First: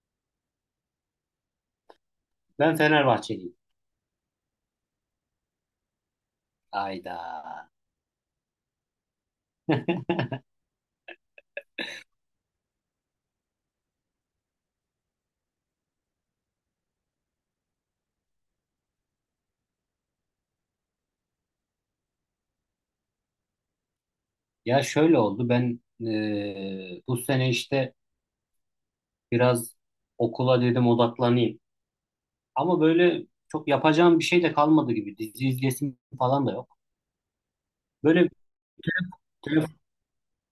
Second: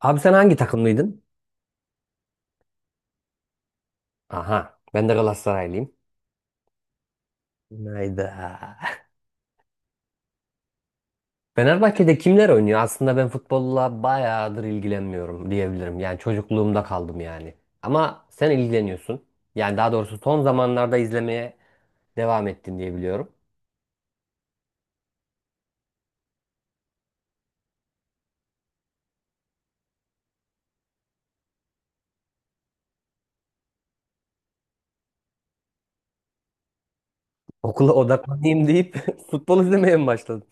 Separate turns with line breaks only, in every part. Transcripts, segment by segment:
Abi sen hangi takımlıydın?
Ben Fenerbahçeliyim.
Aha, ben de Galatasaraylıyım.
Ayda.
Hayda. Fenerbahçe'de kimler oynuyor? Aslında ben futbolla bayağıdır ilgilenmiyorum diyebilirim. Yani çocukluğumda kaldım yani. Ama sen ilgileniyorsun. Yani daha doğrusu son zamanlarda izlemeye devam ettin diye biliyorum.
Ya şöyle oldu. Ben bu sene işte biraz okula dedim odaklanayım. Ama böyle çok yapacağım bir şey de kalmadı gibi. Dizi izlesim falan da yok.
Okula
Böyle
odaklanayım deyip futbol
telef-
izlemeye mi başladın?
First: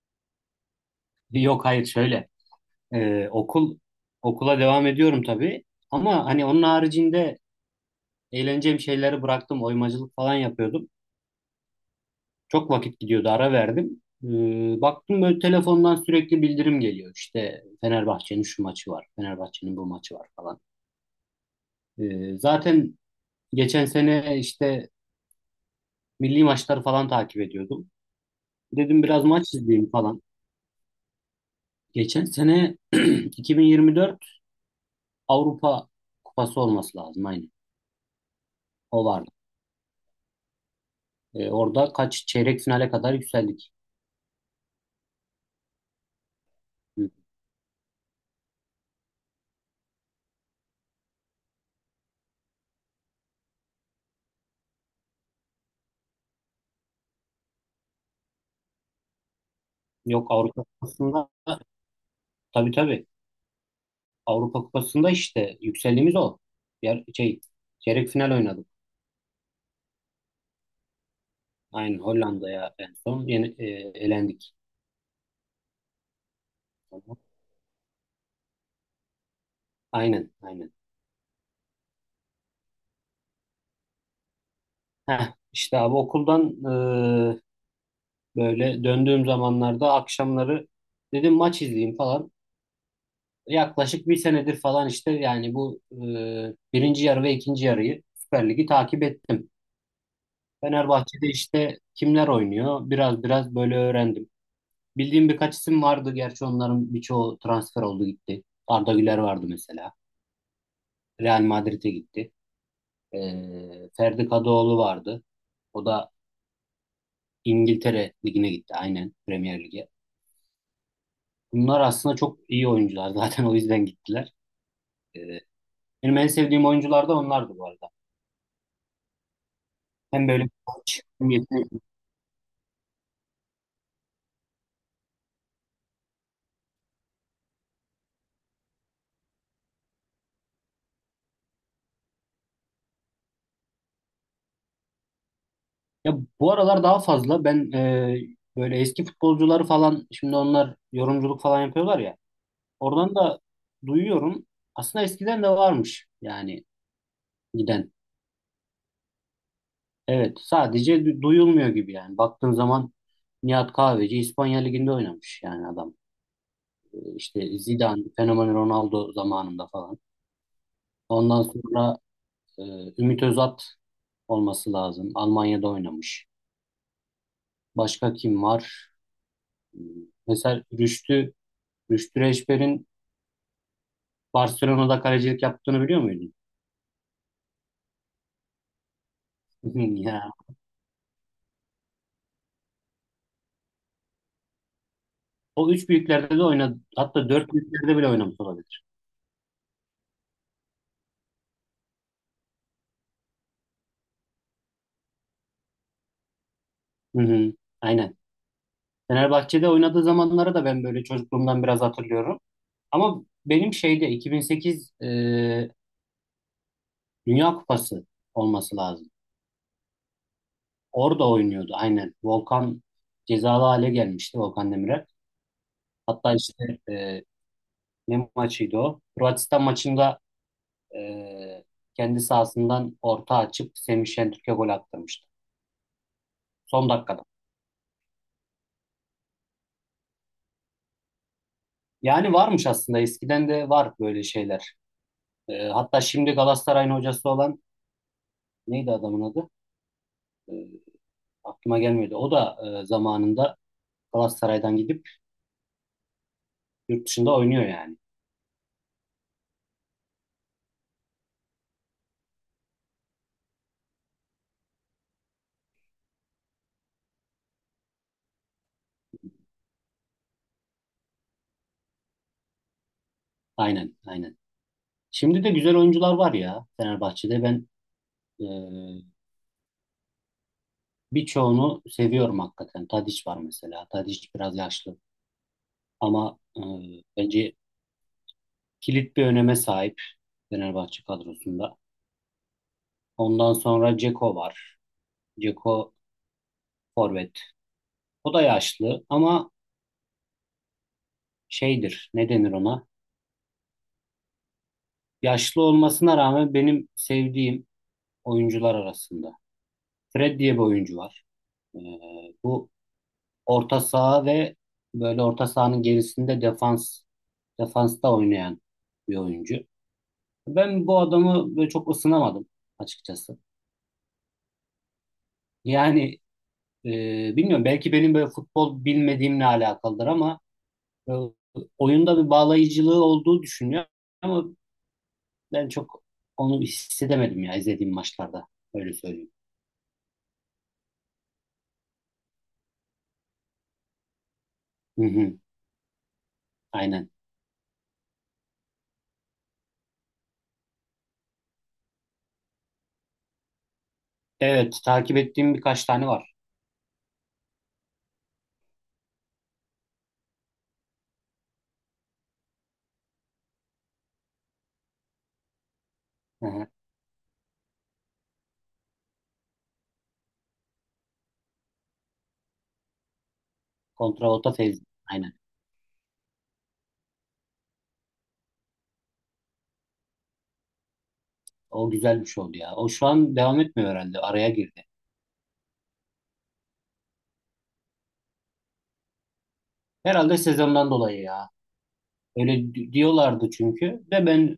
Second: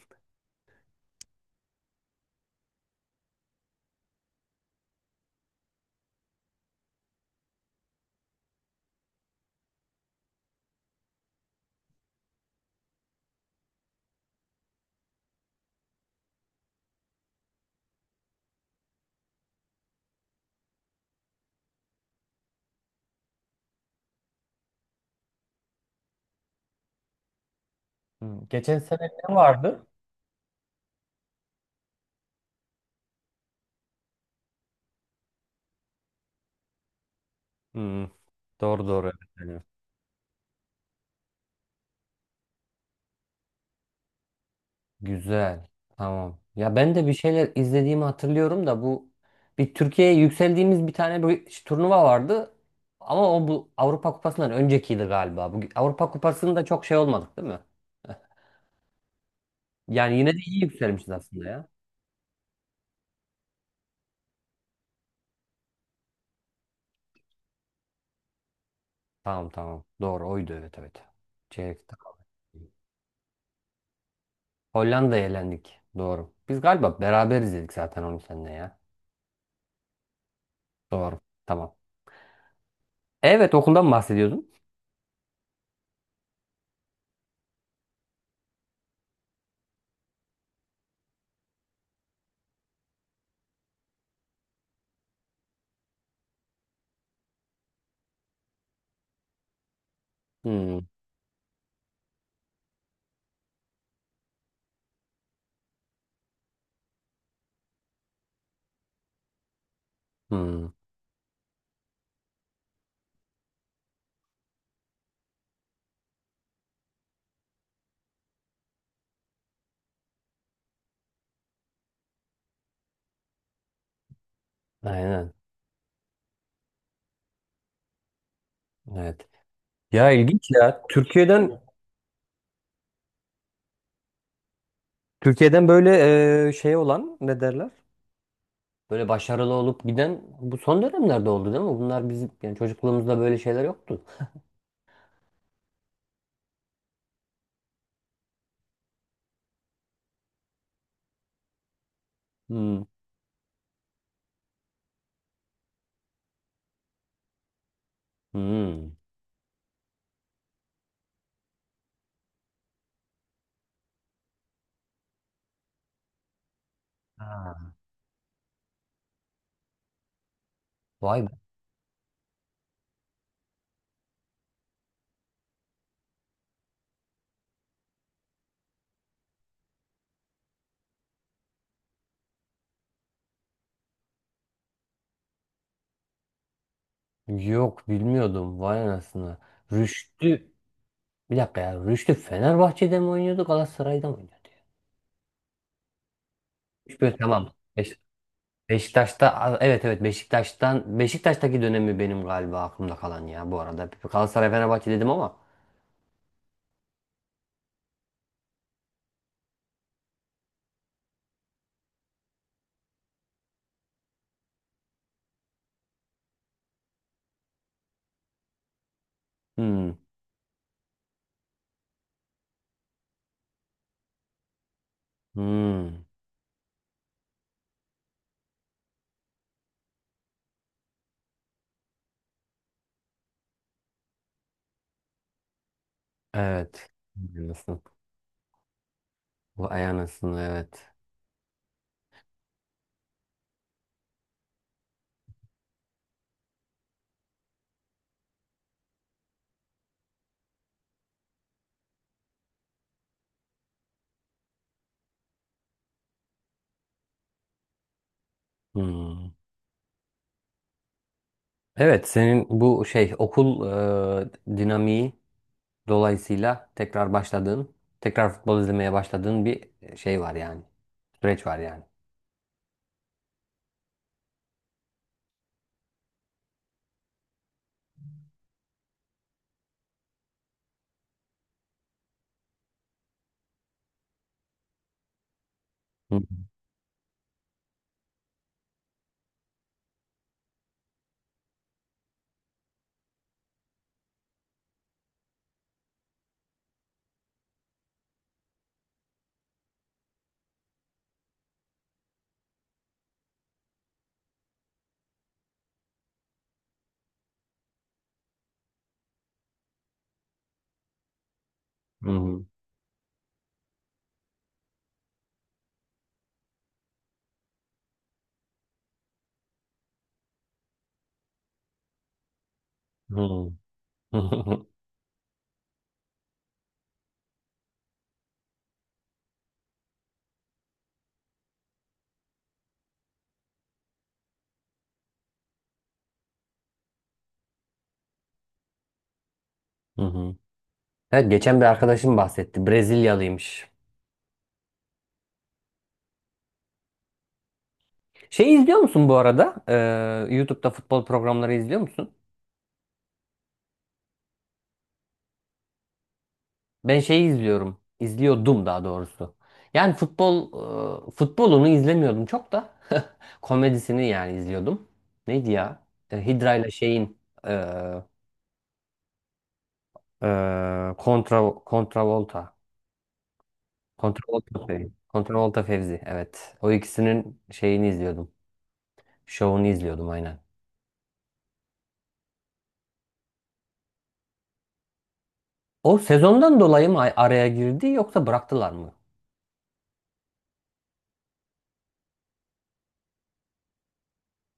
Yok hayır şöyle. E, okul okula devam ediyorum tabii. Ama hani onun haricinde eğleneceğim şeyleri bıraktım. Oymacılık falan yapıyordum. Çok vakit gidiyordu, ara verdim. Baktım böyle telefondan sürekli bildirim geliyor. İşte Fenerbahçe'nin şu maçı var, Fenerbahçe'nin bu maçı var falan. Zaten geçen sene işte milli maçları falan takip ediyordum.
Hmm. Geçen
Dedim
sene
biraz
ne
maç
vardı?
izleyeyim falan. Geçen sene 2024 Avrupa Kupası olması lazım aynı.
Hmm, doğru
O
doğru.
vardı. Orada kaç çeyrek finale kadar yükseldik.
Güzel. Tamam. Ya ben de bir şeyler izlediğimi hatırlıyorum da bu bir Türkiye'ye yükseldiğimiz bir tane bir turnuva vardı. Ama o bu Avrupa Kupası'ndan öncekiydi galiba. Bu Avrupa Kupası'nda çok şey olmadık değil mi? Yani
Yok
yine de iyi
Avrupa
yükselmişiz
Kupası'nda,
aslında ya.
tabii tabii, Avrupa Kupası'nda işte yükseldiğimiz o. Yer, şey, Çeyrek final oynadık.
Tamam. Doğru oydu, evet, evet. Çeyrekte
Aynen
kaldık.
Hollanda'ya en son elendik.
Hollanda'ya elendik. Doğru. Biz galiba beraber izledik zaten onu seninle ya.
Aynen, aynen.
Doğru. Tamam. Evet, okuldan bahsediyordum.
Heh, işte abi okuldan e, böyle döndüğüm zamanlarda akşamları dedim maç izleyeyim falan. Yaklaşık bir senedir falan işte yani bu birinci yarı ve ikinci yarıyı Süper Lig'i takip ettim.
Hmm.
Fenerbahçe'de işte kimler oynuyor biraz biraz böyle öğrendim. Bildiğim birkaç isim vardı. Gerçi onların birçoğu transfer oldu gitti. Arda Güler vardı mesela.
Hmm.
Real Madrid'e gitti. Ferdi Kadıoğlu vardı. O da İngiltere Ligi'ne gitti. Aynen Premier Lig'e. Bunlar aslında çok iyi oyuncular. Zaten o yüzden gittiler. Ee,
Aynen.
Benim en sevdiğim oyuncular da onlardı bu arada.
Evet. Ya
Hem böyle
ilginç ya.
koç, hem
Türkiye'den
yetenekli.
Türkiye'den böyle şey olan ne derler? Böyle başarılı olup giden bu son dönemlerde oldu değil mi? Bunlar bizim yani çocukluğumuzda böyle şeyler yoktu.
Ya bu aralar daha fazla ben böyle eski futbolcuları falan şimdi onlar yorumculuk falan yapıyorlar ya.
Hmm.
Oradan da duyuyorum. Aslında eskiden de varmış yani giden.
Hmm.
Evet, sadece duyulmuyor gibi yani. Baktığın zaman Nihat Kahveci İspanya Ligi'nde oynamış yani adam. İşte
Ha.
Zidane, Fenomen Ronaldo zamanında falan.
Vay be.
Ondan sonra e, Ümit Özat olması lazım. Almanya'da oynamış. Başka kim var? Hmm, Mesela Rüştü Reçber'in Barcelona'da kalecilik yaptığını biliyor muydun?
Yok bilmiyordum. Vay anasını.
Ya.
Rüştü. Bir dakika ya. Rüştü Fenerbahçe'de mi oynuyordu, Galatasaray'da mı oynuyordu ya?
O üç büyüklerde de oynadı.
Üç
Hatta
tamam.
dört büyüklerde bile oynamış olabilir.
Beşiktaş'ta evet, evet, Beşiktaş'taki dönemi benim galiba aklımda kalan ya bu arada. Galatasaray Fenerbahçe dedim ama.
Hı hı, aynen. Fenerbahçe'de oynadığı zamanları da ben böyle çocukluğumdan biraz hatırlıyorum. Ama benim şeyde 2008 Dünya Kupası olması lazım.
Hmm.
Orada oynuyordu aynen. Volkan cezalı hale gelmişti, Volkan Demirel.
Hmm.
Hatta işte ne maçıydı o? Hırvatistan maçında e, kendi sahasından orta açıp Semih Şentürk'e gol attırmıştı. Son
Evet.
dakikada.
Aynısın. Bu aynısın, evet.
Yani varmış, aslında eskiden de var böyle şeyler. Hatta şimdi Galatasaray'ın hocası olan neydi adamın adı? Aklıma gelmedi. O da zamanında Galatasaray'dan gidip yurt dışında oynuyor yani.
Hmm. Evet, senin bu şey okul dinamiği dolayısıyla tekrar başladığın, tekrar futbol izlemeye başladığın bir şey var yani. Süreç var yani.
Aynen, aynen. Şimdi de güzel oyuncular var ya Fenerbahçe'de. Ben e, birçoğunu seviyorum hakikaten. Tadiç var mesela. Tadiç biraz yaşlı
Hı
ama bence kilit bir öneme sahip Fenerbahçe kadrosunda. Ondan sonra Ceko var. Ceko forvet. O da yaşlı ama şeydir. Ne denir ona? Yaşlı olmasına rağmen benim sevdiğim oyuncular arasında. Fred diye bir oyuncu var. Ee,
hı.
Bu orta saha ve böyle orta sahanın gerisinde defansta oynayan bir oyuncu. Ben bu adamı böyle çok ısınamadım açıkçası.
Hı hı.
Yani e, bilmiyorum, belki benim böyle futbol bilmediğimle alakalıdır ama e, oyunda bir bağlayıcılığı olduğu düşünüyorum ama ben çok onu hissedemedim ya izlediğim maçlarda, öyle söyleyeyim.
Hı hı. Evet, geçen bir arkadaşım bahsetti. Brezilyalıymış.
Hı hı, aynen.
Şey izliyor musun bu arada? YouTube'da futbol programları izliyor musun?
Evet, takip ettiğim birkaç tane var.
Ben şeyi izliyorum. İzliyordum daha doğrusu. Yani futbol futbolunu izlemiyordum, çok da komedisini yani izliyordum. Neydi ya? E,
Hı
Hydra
hı.
ile şeyin e, kontra kontravolta.
Kontravolta
Kontravolta
Fevzi.
Fevzi.
Aynen.
Kontravolta Fevzi, evet. O ikisinin şeyini izliyordum. Şovunu izliyordum aynen.
O güzel bir şey oldu ya. O şu an devam etmiyor herhalde. Araya girdi.
O sezondan dolayı mı araya girdi, yoksa bıraktılar mı?
Herhalde sezondan dolayı ya. Öyle diyorlardı çünkü. De ben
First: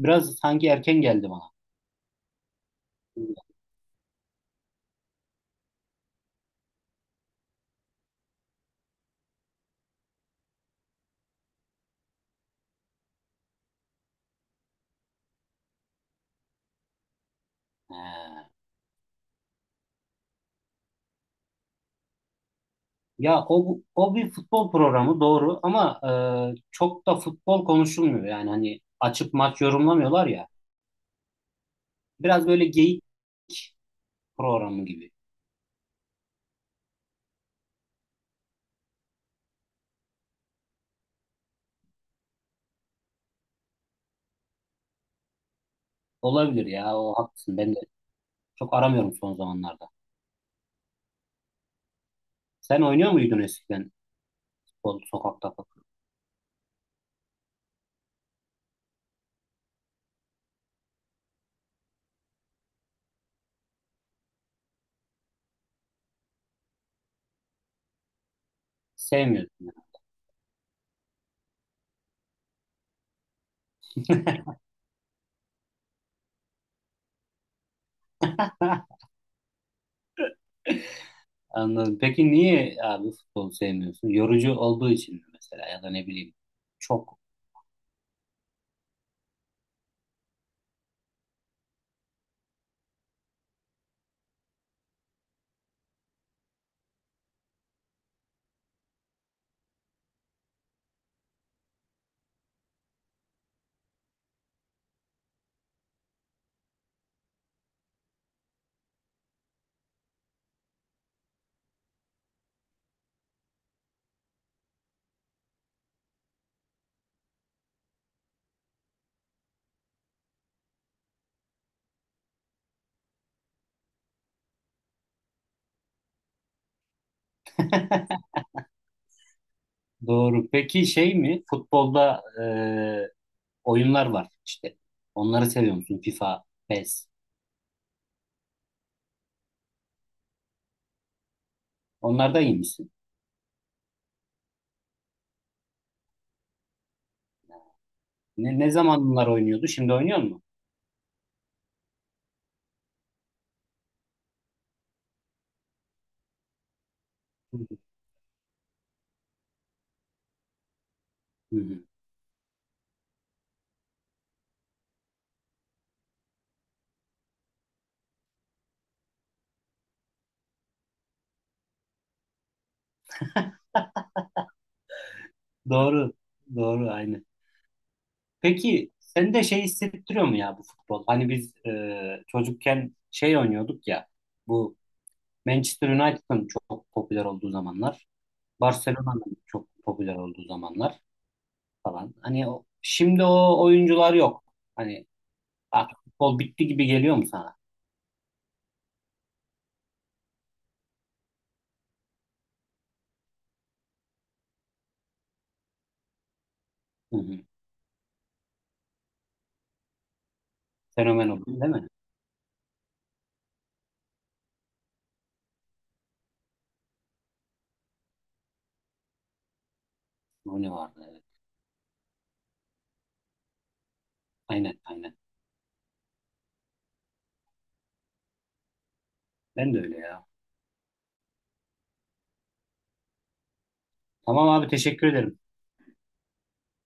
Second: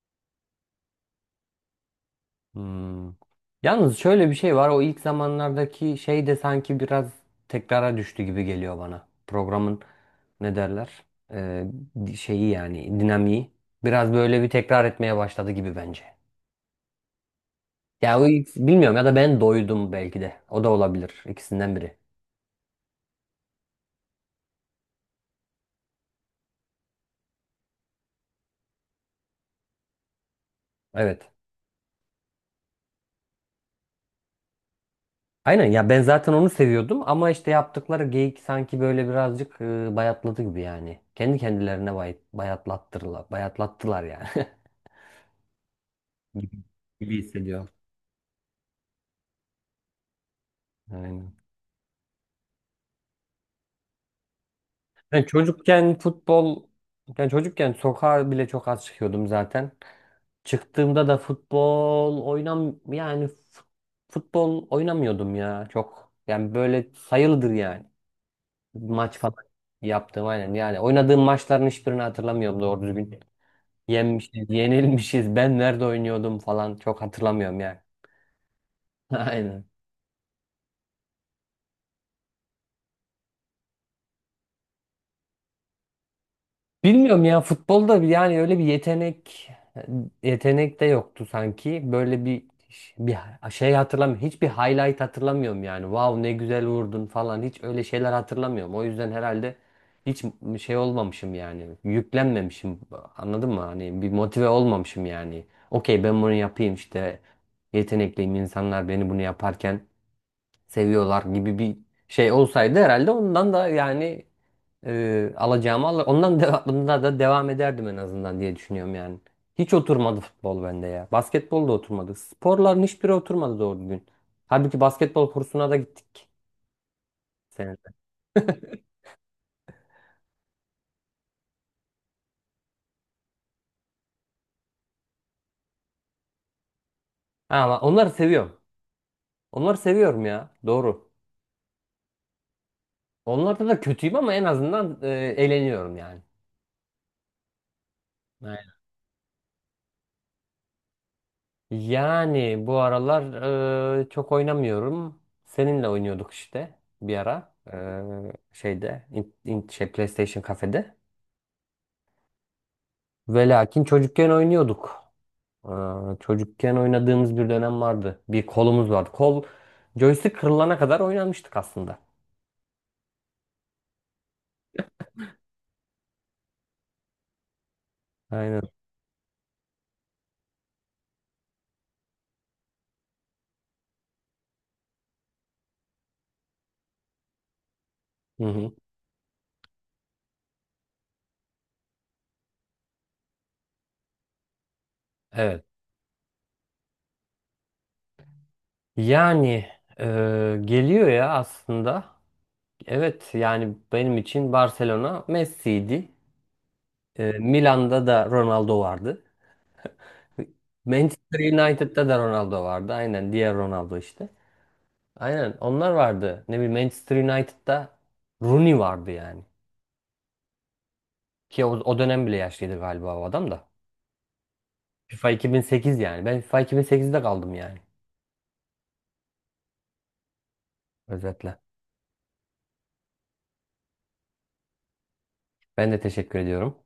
biraz sanki erken geldi bana.
Hmm. Yalnız şöyle bir şey var. O ilk zamanlardaki şey de sanki biraz tekrara düştü gibi geliyor bana. Programın ne derler? Ee, Şeyi yani dinamiği. Biraz böyle bir tekrar etmeye başladı gibi bence.
He.
Ya o ilk, bilmiyorum, ya da ben doydum belki de. O da olabilir. İkisinden biri.
Ya o bir futbol programı doğru ama çok da futbol konuşulmuyor. Yani hani açıp maç yorumlamıyorlar ya.
Evet.
Biraz böyle geyik programı gibi.
Aynen ya, ben zaten onu seviyordum ama işte yaptıkları geyik sanki böyle birazcık bayatladı gibi yani. Kendi kendilerine bayatlattılar yani. Gibi
Olabilir ya, o
gibi
haklısın.
hissediyorum.
Ben de çok aramıyorum son zamanlarda.
Aynen.
Sen oynuyor muydun eskiden futbol
Ben
sokakta falan?
çocukken futbol, yani çocukken sokağa bile çok az çıkıyordum zaten. Çıktığımda da futbol oynam yani futbol oynamıyordum ya çok. Yani böyle sayılıdır yani. Maç falan
Sevmiyordun.
yaptım aynen. Yani oynadığım maçların hiçbirini hatırlamıyorum doğru düzgün. Yenmişiz, yenilmişiz. Ben nerede oynuyordum falan çok hatırlamıyorum yani. Aynen.
Anladım. Peki niye abi futbolu sevmiyorsun? Yorucu olduğu için mi mesela ya da ne bileyim. Çok
Bilmiyorum ya, futbolda yani öyle bir yetenek de yoktu sanki. Böyle bir şey hatırlamıyorum. Hiçbir highlight hatırlamıyorum yani. Wow, ne güzel vurdun falan, hiç öyle şeyler hatırlamıyorum. O yüzden herhalde hiç şey olmamışım yani. Yüklenmemişim. Anladın mı? Hani bir motive olmamışım yani. Okey, ben bunu yapayım işte. Yetenekliyim, insanlar beni bunu yaparken seviyorlar gibi bir şey olsaydı herhalde ondan da yani alacağımı al, ondan da bunda da devam ederdim en azından diye düşünüyorum yani. Hiç oturmadı futbol bende ya. Basketbol da oturmadı. Sporların hiçbiri oturmadı doğru düzgün. Halbuki basketbol kursuna da gittik senede.
doğru. Peki şey mi? Futbolda oyunlar var işte. Onları seviyor musun? FIFA, PES.
Ama onları seviyorum. Onları seviyorum ya. Doğru.
Onlarda iyi misin?
Onlarda da kötüyüm ama en azından eğleniyorum yani.
Ne
Aynen.
zaman bunlar oynuyordu? Şimdi oynuyor mu?
Yani bu aralar çok oynamıyorum. Seninle oynuyorduk işte bir ara.
Hı hı.
Şeyde şey PlayStation kafede.
Hı hı.
Ve lakin çocukken oynuyorduk. Aa, çocukken oynadığımız bir dönem vardı. Bir kolumuz vardı. Kol joystick kırılana kadar oynamıştık aslında.
Doğru. Doğru aynı.
Aynen.
Peki sen de şey hissettiriyor mu ya, bu futbol? Hani biz çocukken şey oynuyorduk ya. Bu Manchester United'ın çok popüler olduğu zamanlar.
Hı hı.
Barcelona'nın çok popüler olduğu zamanlar falan. Hani o, şimdi o oyuncular yok. Hani
Evet.
artık futbol bitti gibi geliyor mu sana?
Yani e, geliyor ya aslında. Evet yani benim için Barcelona Messi'ydi.
Hı
E,
hı.
Milan'da da Ronaldo vardı.
Fenomen
Manchester
oldu değil mi?
United'da da Ronaldo vardı. Aynen, diğer Ronaldo işte. Aynen, onlar vardı. Ne bileyim, Manchester United'da Rooney vardı yani.
Rooney vardı, evet.
Ki o, o dönem bile yaşlıydı galiba o adam da.
Aynen, aynen.
FIFA 2008 yani. Ben FIFA 2008'de kaldım yani.
Ben de öyle ya.
Özetle.
Tamam abi, teşekkür ederim.
Ben de teşekkür ediyorum.